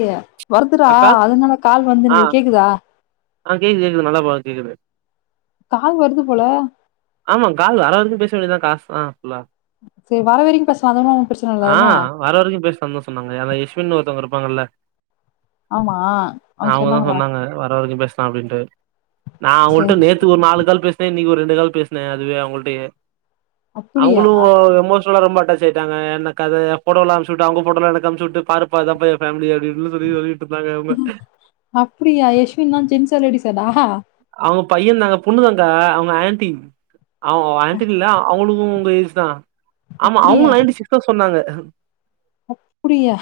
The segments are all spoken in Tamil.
கியா வருதுடா அக்கா அதனால கால் வர்றது ஆ எனக்கு கேக்குதா ஆ கேக்குது கேக்குது நல்லா பா கேக்குது கால் வருது போல ஆமா கால் அரவுரா பேச வேண்டியதா காஸ் ஆ புலா சரி வர வரைக்கு பேசலா அது ஒன்னு பிரச்சன இல்ல ஆ தான வர வரைக்கு பேச தா சொன்னாங்க எ ஸ்வின் ஒருத்தவங்க இருப் போதுல்ல ஆமா அவுங்க சொன்னாங்களா எல்லோருக்கு பேசலான் அப்டின்ட்டு நா சரி அவுங்கள்ட்ட நேத்து ஒரு நாலு கால் பேசுனே இன்னைக்கு ஒரு ரெண்டு கால் பேசுனே அதுவே அவுங்கள்டே அப்டியா அவுங்களு எமோஷனலா ரொம்ப டச் அனுப்பீட்டாங்க எனக்கு அது போட்டோ எல்லா இது எனக்கு அம்சுவிட்டாங்க அவுங்க போட்ட எனக்கு அம்சு விட்டு பாருப்பா இதா ஃபேமிலி எங்களுக்கு தெரியாது அப்டியா யெஸ்வின் தா ஜென்சா லேடிஸ்ஸா டா அவுங்க பைய தாங்க பொண்ணுதாங்கா அவுங்க ஆண்டி அவோ ஆண்டனி ல்ல அவளு உங் வயசு தா ஆமா அவுங்க நைன்டி சிக்ஸ்தா சொன்னாங்க அ ஹும் அப்பிடியா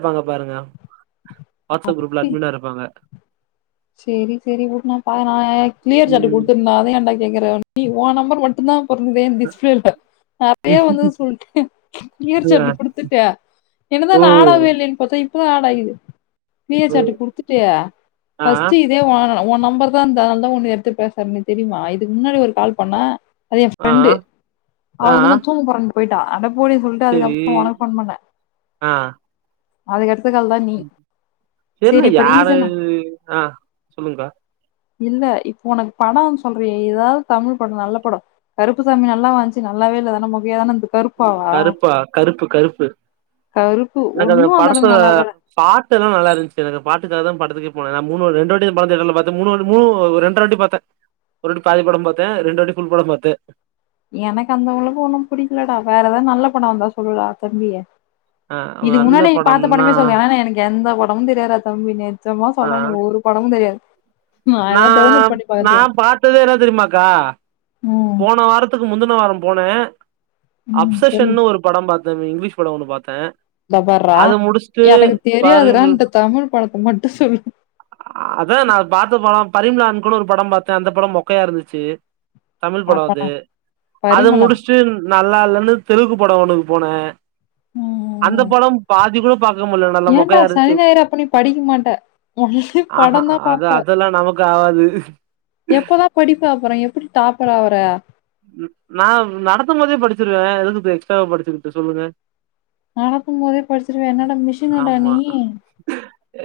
ப்பாங்க பாருங்க வாட்ஸ்அப் குரூப்ல அட்மினா இருப்பாங்க செரி செரி உடு நா பாக்கறே கிளியர் சாட்டு ம் குடுத்துருந்தே அத ஏன்டா கேக்குறே நீ ஒ நம்பர் மட்டுந்தா அப்ப இருந்தே [unintelligible] அப்பயே வந்து சொல்ட்டே கிளியர் அ. சாட்டு குடுத்துட்டே என்னது ஓ இன்னு ஆட் ஆகவே இல்லையேனு பாத்தா இப்பதா ஆட் ஆயிக்குது கிளியர் ஓ சாட்டு குடுத்துட்டு ஆ ஃபஸ்ட்டு இதே ஒன்னதுதா உன் நம்பர்தா இருந்துது அதனாலதா உன்ன எடுத்து பேசறன்னு தெரியுமா இதுக்கு முன்னாடி ஒரு கால் பண்ணே அது என் ஆ ஃப்ரெண்டு அவ ஆ வந்து நா தூங்க போறன்ட்டு போயிட்டா அதா போடின்னு சொல்ட்டு செரி அதுக்கப்புறோ ஒனக்கு ஃபோன் பண்ணே அதுக்கடுத் ம் தெர்ல யாரு ரீசன் ஆ சொல்லுங்க்கா இல்ல இப்ப ஒனக்கு படோன்னு சொல்றயே எதாவது தமிழ் படோ நல்ல படோ கருப்பு சாமி நல்லாவா இந்ச்சு நல்லாவே இல்ல அது என்ன மொக்கையாதான இர்ந் கருப்பா கருப்பு கருப்பு கருப்பு எனக்கு அந்த ஒன்னும் படத்துல அளவுக்கு நல்லா இல்லடா பாட்டு எல்லா நல்லா இருந்துச்சு எனக்கு பாட்டுக்காகதா படத்துக்கே போன நா மூணுவாட் ரெண்டுவாட்டிதா படத்த எடைல பாத்தே மூணுவாட்டி மூணு அது ஒரு ரெண்டரவாட்டி பாத்தே ஒருவாட்டி பாதி படோ பாத்தே ரெண்டுவாட்டி ஃபுல் படோ பாத்தே எனக்கு அந்த அளவுக்கு ஒண்ணும் புடிக்கலடா வேற எதாவது நல்ல படோ இருந்தா சொல்லுடா தம்பி ஆ இதுக்கு நல்ல முன்ன நீ பாத்த படம்னா படமே சொல்லு ஆனா எனக்கு எந்த படமு தெரியாதுடா தம்பி நெஜமா ஆ சொல்றே எனக்கு ஒரு படமு தெரியாது நா அதா டவுன்லோட் பண்ணி நா பாத்தே பாத்தது என்ன தெரியுமாக்கா ம் போன வாரத்துக்கு முந்துன ட்ட வாரோ போனே ம் சொல்லு அப்சஷஷன்னு ஒரு படம் பாத் தன்னு இங்கிலீஷ் படோ ஒன்னு பாத்தே இதபார்ரா அத முடிச்சுட்டு எனக்கு பரிம்ள் தெரியாதுதான்ட்டு தமிழ் படத்த மட்டு சொல்லு ஆ பரிம்லா அன் கோனு ஒரு படோ பாத்தே அந்த படோ மொக்கையா இருந்துச்சி தமிழ் படம் அது அப்பனா அத பரிமளம் முடிச்சிட்டு நல்லா இல்லன்னு தெலுக்கு படோ ஒண்ணுக்கு போனே அந்த ம் படம் பாதி கூட பாக்க முடில நல்லா ஏடா மொக்கையா சனி இருந்துச்சு ஞாயிரு அப்ப நீ படிக்க மாட்ட உடனே ஆஹா படோ தா அது பாப்ப அதெல்லா நமக்கு ஆவாது எப்பதா படிப்ப அப்புறோ எப்பிடி டாப்பறா ஆவ பிரயா நா நடத்துபோதே படிச்சிருவே எதுக்கு எக்ஸ்ட்ராவ படிச்சிகிட்டு சொல்லுங்க நாடத்தும் போதே படிச்சிருவ என்ன ஆமா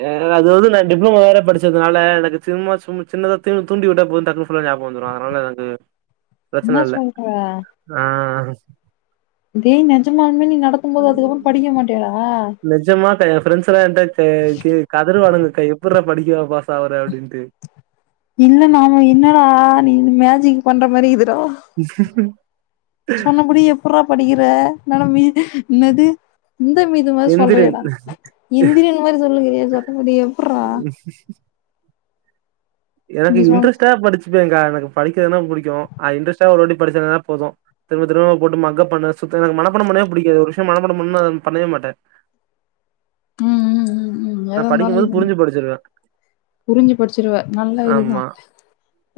ஆ அது வந்து நா டிப்ளோமா வேற படிச்சதுனால எனக்கு சும்மா சும் சின்னதா தூ தூண்டிவிட்டா போது டக்கு ஃபுல்லா ஞாபகோ வந்துரு அதனால எனக்கு என்ன பிரச்சன இல்ல சொல்ற ஆ டேய் நெஜமாலுமே நீ நடத்தும் போது அதுக்கப்பறோ ம் படிக்க மாட்டியாடா [unintelligible] க கே கதருவானுங்கக்கா எப்பறா படிக்குவ பாஸ் ஆவற அப்பிடின்னுட்டு இல்ல நாம என்னடா நீ மேஜிக் பண்ற மாரி இக்குது டா [unintelligible] சொன்னபடி எப்புறா படிக்கிற என்னட மீ என்னது இந்த மீது மாரி எந்திரு சொல்றேயேடா எந்திரியன் மாரி சொல்லுனுகிறியே சொன்னபடி எப்புறா எனக்கு சொல் இன்ட்ரெஸ்ட்டா படிச்சுப்பேங்கா எனக் படிக்கனா புடிக்கு இன்டெர்ஸ்ட் ஒருவாட்டி படிச்சனல போது திரும்ப திரும்ப போட்டு மக்காப்பு பண்ண சுத்த எனக்கு மனப்பாடம் பண்ணவே புடிக்காது ஒரு து மனபாடோ பண்ணா பண்ணவேமாட்டே ம் ம் ம் ம் நா படிக்கு போது புரிஞ்சி படிச்சிருவே புரிஞ்சி படிச்சிருவ நல்ல இதுதா ஆமா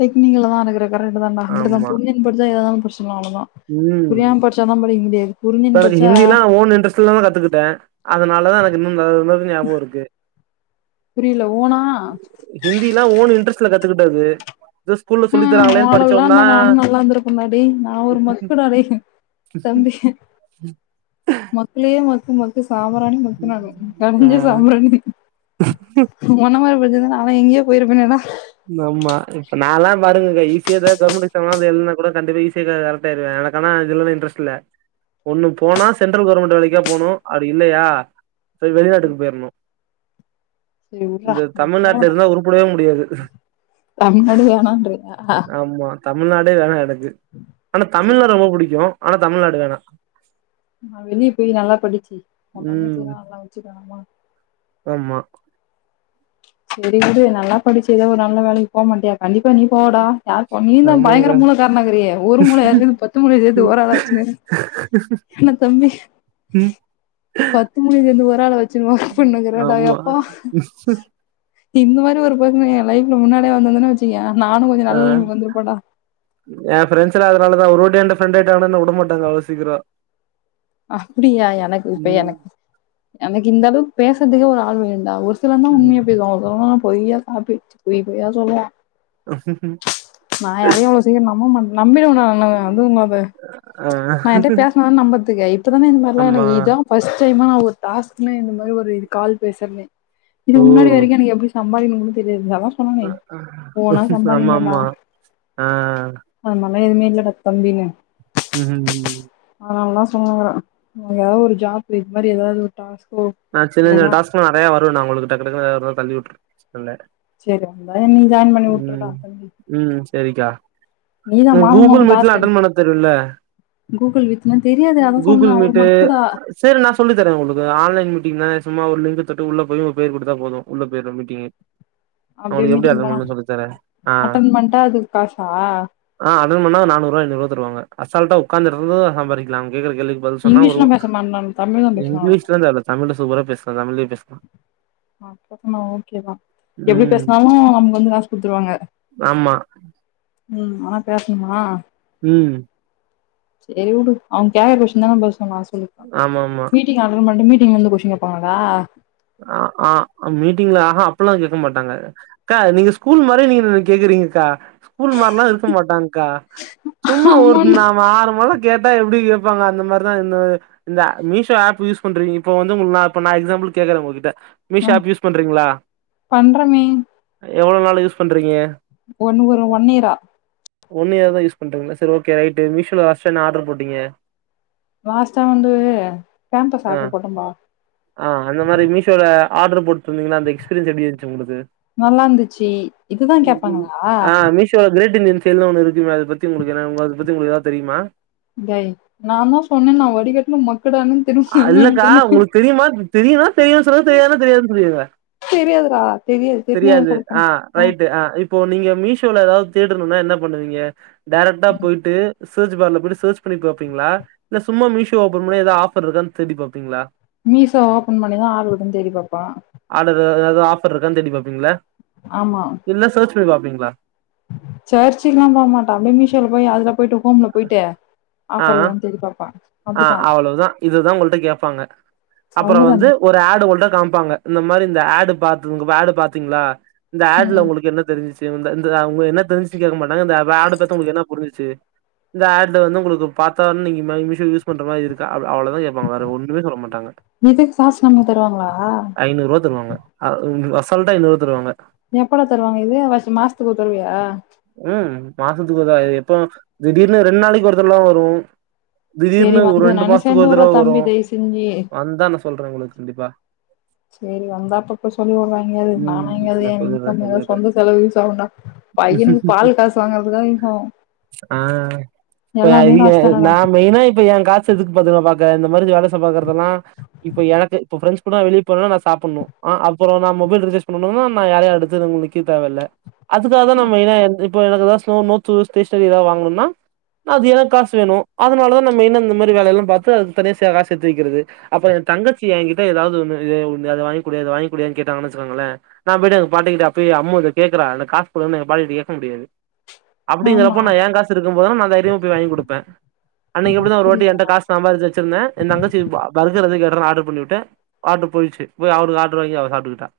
டெக்னிகலதா இருக்குற கரைட்டுதாடா அப்புடிதா ஆமா புரிஞ்சுனு படிச்சா எதானாலு படிச் இல்ல அவ்ளோதா ம் புரியாம படிச்சாதா படிக்க முடியாது புரிஞ்சுனு எனக்கு படிச்சா ஹிந்தி ல ஓன் இன்ட்ரெட்ல்லாதா கத்துக்கிட்டே அதனாலதா எனக்கு இன்னு இந்த [unintelligible] ஞாபகோ இருக்கு புரியல ஓனா த்துல கத்துக்கிட்டது இது ஸ்கூல்ல சொல்லி ம் ஒ தராங்களேன்னு அவளவுக்ல்லா படிச்சோம்னா இருந்தா நானு நல்லாந்திருப்பேன்டா‌ டேய் நா ஒரு மக்குடா டேய் தம்பி மக்குளே மக்கு மக்கு ஸ் சாம்பராணி மக்கு நானு ஆ கஞ்ச சாம்புராணி ஒன்ன மாரி படிச்சிருந்தா நாலா எங்கயோ போயிருப்பேன்டா நம்ம நால்லா பாருங்ககா ஈசியாதா கவர்மெண்ட் எக்ஸாம் அது எழுனா கூட கண்டிப்பா ஈஸியாக்க கரெக்ட் ஆயிருவே எனக் ஆனா இதுல்லா இன்டரெஸ்ட் இல்ல ஒண்ணு போனா சென்ட்ரல் கவர்மெண்ட் வேலைக்கா போணு அப்பிடி இல்லையா வெளிநாட்டுக்கு போயிருணு சரி உட்றா இந்த நீ தமிழ்நாட்டுல போடா இருந்தா உறுப்படவே முடியாது தமிழ்நாடு வேணான்ரியா ஆமா தமிழ்நாடே வேணா எனக் ஆனா சரி தமிழ்னா ரொம்ப புடிக்கு ஆனா தமிழ்நாடு வேணா நா வெளியே போய் நல்லா படிச்சி ஓ ம் தங்கச்சியெல்லா வச்சிக்கணுமா ஆமா சேரி விடு நல்லா படிச்சி ஏதோ ஒரு நல்ல வேலைக்கு போ மாட்டியா கண்டிப்பா நீ போவடா யார் போ நீயுதா ஆமாங்க பயங்கர மூள காரணாகிறியே ஒரு மூளை இருக்குது பத்து மூளை சேர்ந்து ஒரு ஆளா வச்சுனு என்ன தம்பி ம் பத்து மூளைைய சேந்து ஒரு ஆளா வச்சுன்னு ஒர்க் ஆமா பண்ணுங்கிறடாப்பா [inaudible] நீ இந்தமாரி ஒரு ஃபேர்சொன் ஏ லைப்ல முன்னாடியே வ ன்துந்தனா வெச்சிகியா ஆ ஏ ஃப்ரெஷ்சலா ல்லாலதா ஒரு வாட்டி என்ட ஃப்ரண்ட் எவனாந்தாவுடமாட்டாங்க அளோ சீக்கிரோ அப்புடியா எனக்கு இப்ப எனக்கு எனக்கு இந்தளவுக் பேசறதுக்கு ஒரு ஆள் வேண்டா ஒர் இவந்தா ம் உண்மையா [unintelligible] பொய்யா காஃப்ஃபி பொய் பொய்யா சொல்லுவா ம் நா யாரையு இவ்ளோ சீக்ரோ நம்ப மாட்டே நம்பிடுவே நானு அதுவு நா அத ஆ நா யார்ட்டையு பேசினா தானே இகயு இப்போதானே இந்த மாரியெல்லா எனக்கு ஆமா இதா ஃபஸ்டைம் ஆனா ஒரு டாஸ்க் ன்னு இந்த மாதிரி ஒரு இது கால் பேசுறே ஓ இதுக் முன்னாடி வரைக்கு எனக்கு எப்டி நம்பரு எனக்கு ஒன்னு தெரியாது அதான் சொன்னேன் ஓனா ஆமா சம்பாதிக்கணும்டா ஆமா ஆ அது எதுவுமே இல்லைட தம்பின்னு உஹு நாங்களாஸ் ஆ ஏதாவது ஒரு ஜாப் இது மாதிரி ஏதாவது ஒரு டாஸ்க் ஆ சின்ன சின்ன டாஸ்கலா நரயா வரு நா உங்களுக் டக்கு டக்குனு [unintelligible] தள்ளாவுட்ர சரி வந்தா என்னயு ஜாயின் பண்ணி உட்ருடா தம்பி நீ தான் மாசம் கூகுல் மாசம் டாஸ்க் மீட்லா எடுத்து அட்டன் பண்ண தெரியுல கூகுள் மீட்னா தெரியாது அதா சொன்னே கூகுள் ஒரு மீட்டு மக்குடா சரி நா சொல்லி தரே உங்களுக்கு ஆன்லைன் மீடு எ சும்மா ஒரு லிங்க் தொட்டு உள்ள போயி பேர் கொடுத்தா போது உள்ள பேய்ரு மீட்டிங்கு அப்டியே அவங்களுகு எப்டி மீட்டிங் அட்டன் போனா பண்ணு சொல்லி தர ஆஆ அட்டன் பண்ட்டா அது காசா அட்டன் பன்ணா நானூறு ரூபா ஐநூறு ரூவா தருவாங்க அசால்டா உக்காந்தி யிருந்து சம்பாரிக்கலா கேக்குற கேள்விக்கு பதில் சொன்னா இங்கிலீஷ் ஒரு லாம் பேச மாட்டீநானு தமிழ் தா பேசுவாங்கலா சுப்பரா பேசலா தமிழ்லே பேசலா [unintelligible] ஓக்கோதா எப்படி ம் பேசினாலு அவங்க வந்து காசு குத்துருவாங்க ஆமா உ ஆனா பேசணுமா உ செரி உடு அவங்க கேக்கற கொஷ்இன் தான பஸ் சொன்னா [unintelligible] ஆமா ஆமா மீடிங்அட்டன் பணிட்டு மீட் ந்து கொஷிங்கேபாங்களா ஆஆ மீட்டிங்ல ஆஹா அப்யில்லா கேக்க மாடாங்க அக்கா நீங்க ஸ்கூல் மாரி நீங்க கேக்குறிங்க்கா ஸ்கூல் மார்லா இருக்க மாடாங்க க்கா சும்மா ஒரு ஆமான்டா நா ஆறு மாத கேட்டா எப்படி கேபாங்க அந்த மாரிதா இந்த ஆ மீஷோ ஆப் யூஸ் பண்றிங்க இப்ப வந்து நா உங்களுக்கு எக்ஸாம்புல்க் கேக்குறே ஒங்ககிட்ட ம் பண்றமே எவ்ளோநாளு யூஸ் பண்றிங்க ஒன்னு ஒரு ஒன் இயரா ஒன் இயர் தா யூஸ் பண்றிங்க சரி ஓக்கே ரைட்டு மிஷோல வச்சு என்னா ஆடரு போட்டிங்க லாஸ்டா வந்து பேம்பஸ் ஆட்ரு போட்டப்பா இந்த மாரி மிஷோல ஆட்ரு போட்ருந்தீங்ள அந்த எக்ஸ்பீரியன்ஸ் எப்டி இருந்துச்சு உங்கலுக்கு நல்லா இருந்துச்சி இதுதா கேப்பாங்களா மிஷின் இன்சியல் ஒன்னு இருக்குமே அத பத்தி ஒங்களுக்கு அதபத்தி ஒங்களுக்கு ஏதாவது தெரியுமா டேய் நா தா சொன்னேன் நா வடிகட்ன மக்கடான்னு திரும்ப எனக்கு இல்லக்கா என்ன உங்களுக் தெரியுமா தெரியுனா தெரியு சொல்லுங்க தெரியாதுன்னா தெரியாதுன்னு சொல்லிருங்க தெரியாதுடா தெரிஞ்சா தெரியாது சொல்ல போறே ஆ ரைட்டு இப்போ இப்போ நீங்க மீசோல ஏதாவது தேடணுனா என்னா பண்ணுவீங்க டைரக்டா போயிட்டு சர்ச் பார்ல போயிட்டு சர்ச் பண்ணி பாப்பீங்ளா இல்ல சும்மா மீசோ ஓபன் பண்ணி ஏதோ ஆஃப் ஆபர் இருக்கானு தேடிப் பாப்பிங்ளா மீசோ ஓபன் பண்ணிதா ஆபர் இருக்கான்னு தேடி பாப்போ எதா ஆபர் இருகான்னு தேடிபாப்பிங்ளா ஆமா தேடி பாப்பிங்ளா சர்ச்சிங்லா போகமாட்டோ அப்டியே மீசோல போயி அதுல போய்ட்டு ஆ பாப்பா ஆ அப்டிதா அவ்வளவுதா இதுதா உங்கள்கிட்ட கேப்பாங்க அப்பற வந்து அவ்ளோதான ஒரு ஆடு உங்கள்கிட்ட காம்பாங்க கேப்பாங்க இந்த மாரி இந்த ஆடு பாத்து ஆடு பாத்தீங்ளா இந்த ஆட்ல ம் ஒங்களுக்கு என்ன தெரிஞ்ச்சி இந்த அவுங்க என்ன தெரிஞ்சுச்சு கேக்க மாட்டாங்க இந்த ஆட பாத்து ஒங்களுக்கு என்னா புரிஞ்சுச்சு இந்த ஆட்ல வந்து ஒங்களுக்கு பாத்த வ நீங்க மீஷோ யூஸ் பண்ற மாதிரி இருக்கா அ அவ்வளதா கேப்பாங்க வேற ஒன்னுமே சொல்ல மாட்டாங்க இதுக்கு காசு நமக்கு தருவாங்களா ஐநூறு ரூபா தருவாங்க சொல்ட்டா ஐனூறுரூபா தருவாங்க எப்படா தருவாங்க இது வருஷ மாசத்துக்கு ஒரு தடவயா ம் மாசத்துக்கு ஒரு தடவ எப்போ வேணா திடீர்னு ரெண்டு நாளைக்கு ஒருதடலா வரு சேரி திடீர்னு ஒரு வந்து ரெண்டு நானு மாசத்துக்கு சேந்து ஒரு வுட்றே தடவ வரு தம்பி தயவு செஞ்சு வந்தா நா சொல்றே ஒங்களுக்கு கண்டிப்பா சேரி வந்தா அப்பப்ப சொல்லி விடுறா எங்கேயாது நானா ம் நா எங்கேயாது சொல்லிறே கம்மாவ சொல்லிறே சொந்த செலவு யூஸ் நா பையனுக்கு பால் காசு வாங்குறத்துக்கா யூஸ் ஆகு ஆ இப்ப எல்லாமே காசு அ தானடா நா மெயினா இப்ப எ காசு எதுக்கு பாத்தன்ன இப்ப இந்த மாதிரி வேல சா பாக்கறதெல்லா இப்போ எனக்கு இப்ப ஃப்ரெண்டஸ் கூட வெளிய போனும்ன ந சாப்பணு ஆ அப்பறம் நா மொபைல் ரீசார்ஜ் பண்ணும்னா நா யார அது உங்களுக்கு தேவயில்லை அதுக்காக தா ந மெய்னா என்ரிப் இப்ப எனக்கு தா ஸ்நோ [unintelligible] சரி எதாது வாங்கணும்னா நா அது எனக்கு காசு வேணு அதனாலதா ந மெய்ன இந்த மாரி வேயெல்லா பாத்து அது தனியாக காசு சேத்துவக்கிறது அப்ற எ தங்கச்சி எ கிட்ட எதாது ஒன்னு அத வாங்கிக்குடியா இத வாங்கிக்குடியா கேட்டாங்கன்னு வச்சுக்கங்களே நா போய் எங்க பாட்டி கிட்ட அம்மும் இத கேக்குறா அந்த காசு போட பாட்டுட்ட கேக்க முடியாது அப்டினாப் ஆமா ப்ப ந ஏ காசு இருக்கு போது தைரியமா போய் வாங்கி குடுப்பே அன்னைக்கி அப்டி அப்படியா ஒருவாட்டி காசு சம்பாச்சி வச்சிருந்தே எ தங்கச்சி பர்கர் எதோ கேட் ட்ற ஆடுர் பண்ணிவிட்டே ஆடுர் போய்ச்சு போய் அவருக்கு ஆடர் வாங்கி அவ சாப்பிட்டுக்கிட்ட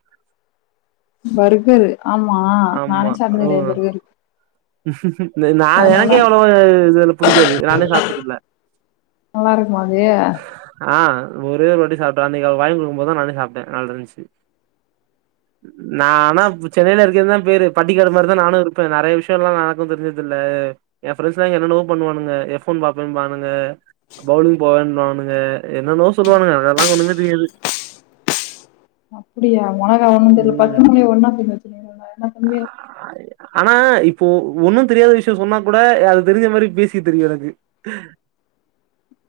பர்கரு ஆமா ஆமா நானே சாப்டது கெடையாது ம் பர்கரு [inaudible] நா அது நல்லா எனக்கே எவ்வளவு இதுல பிடிக்காது நானே சாப்டிதில்ல நல்லா இருக்குமா அது ஆ ஒரே ஒரு வாட்டி சாப்டே அந்த வாயு குடுக்கு போதா நானே சாப்ட்டே நல்லா இருந்துச்சு நா ஆனா சென்னையில இருக்கிறது தா பேரு பட்டிகாடுமாதிரி தா நானு இருப்பே நெறைய விஷய எல்லா நடக்கு தெரிஞ்ச இதுல்ல எ ப்ரெண்டஸ்ல என்னென்னமோ பண்ணுவானுங்க எஃபோன் பாப்பே பானுங்க பவுலிங் போவேன்னோ இவனுங்க என்னென்னோ சொல்லுவானுங்க அதெல்லா ஒன்னுமே தெரியாது அப்டியா உனகா ஒண்ணு தெரில பத்து ம் மணா ஒன்னா பின் வச்சு என்ன பண்ணுவே ஆனா இப்போ ஒன்னு தெரியாத விஷய சொன்னா கூட அது தெரிஞ்ச மாரி பேசி தெரியு எனக்கு ஹ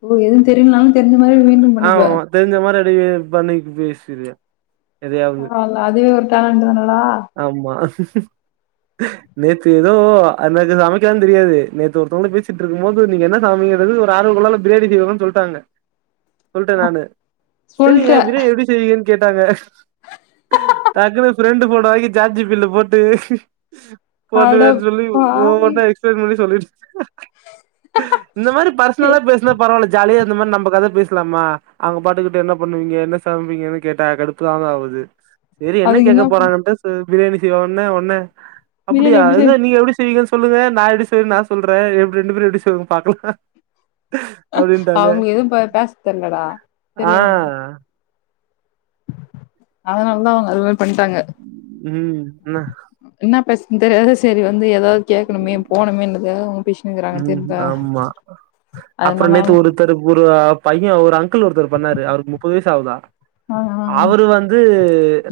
ஓ எதும் தெரியல்னாலு தெரிஞ்ச மாரி மெய்டன் பண்ணிப்பே அடி பண்ணிக்கு பேசிறியா ஆல அதுவே ஒரு டேலண்ட் தனடா ஆமா நேத்து எதோ அ எனக்கு சமைக்கல தெரியாது நேத்து ஒருத்தவங்கள பேசிட்டு இருக்கு போது நீங்க என்ன சமைங்கிறது ஒரு ஆறு குலருல பிரியாணி செய்னும்முன்னு சொல்ட்டாங்க சொல்ட்டே நானு சொல்ட்ட செரிங்க பிரியாணி எப்டி செய்வீங்க கேட்டாங்க டக்குனு ஃப்ரெண்டு போட்டே வாங்கி ஜார் ஜி பி டீல போட்டு அடப்பா மொத எக்ஸ்டென்வ இப்பவே சொல்லிருச் அ இந்த மாரி பர்சனலா பேசுனா பரவாயில்ல ஜாலியா அந்த மாரி நம்ம கத பேசலாமா அங்க பாட்டுக்கிட்டு என்ன பண்ணுவீங்க என்ன சமைப்பீங்கன்னு கேட்டா கடுப்புதாங்க ஆவுது சரி என்ன கேக்க போறாங்கன்ட்டு சு பிரியணி செய்யிவ உண்ணே ஒண்ணே பிரியாணி அப்டியா எப்டி செய் இ நீங்க எப்டி ங்க சொல்லுவே நா எப்டி செய்றே நா சொல்றே எ ரெண்டு பேரு எப்டி செய்ல பாக்கலா அப்டின்ட்டாங்க அவங்க எதுவு பேச தெரிலடா ஆ தெரிய வேண்ட அதுனாலதா அவங்க அது மாரி பண்ணிட்டாங்க ம் என்ன என்ன பேச இந்த ரயாவது சரி வந்து ஏதாவது கேக்கணுமே போனுமேன்ட்ரதுகாக உ ஆமா அப்புற அதனால நேத்து அவங்க ஒருத்தருக்கு ஒரு பய் கெவ்ரா ஒருத்தர் பண்ணாரு அவருக்கு முப்பது வயசு ஆகுதா ஆ ஆ அவரு வந்து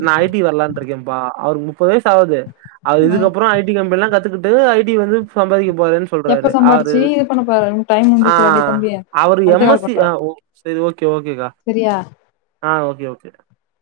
நா ஐ டி வரலா இருக்கேம்பா அவரு முப் ப்பது வயசாவுது அது ஆ இதுக்கப்புற ஐ டி கம்பெனிலா கத்துக்கி ஏ ஐ டி வந்து சம்பாதிக்க போது சொல்றாரு எப்ப அவரு சம்பாரிச்சு இது பண்ண போற டைம் ஆ முடிஞ்சுச்சுடாடி தம்பி அவரு அடுத்த எம் கால் எஸ்சி பண்றோ சரி ஓகே ஓகே கா சரியா ஓகே ஓகே ச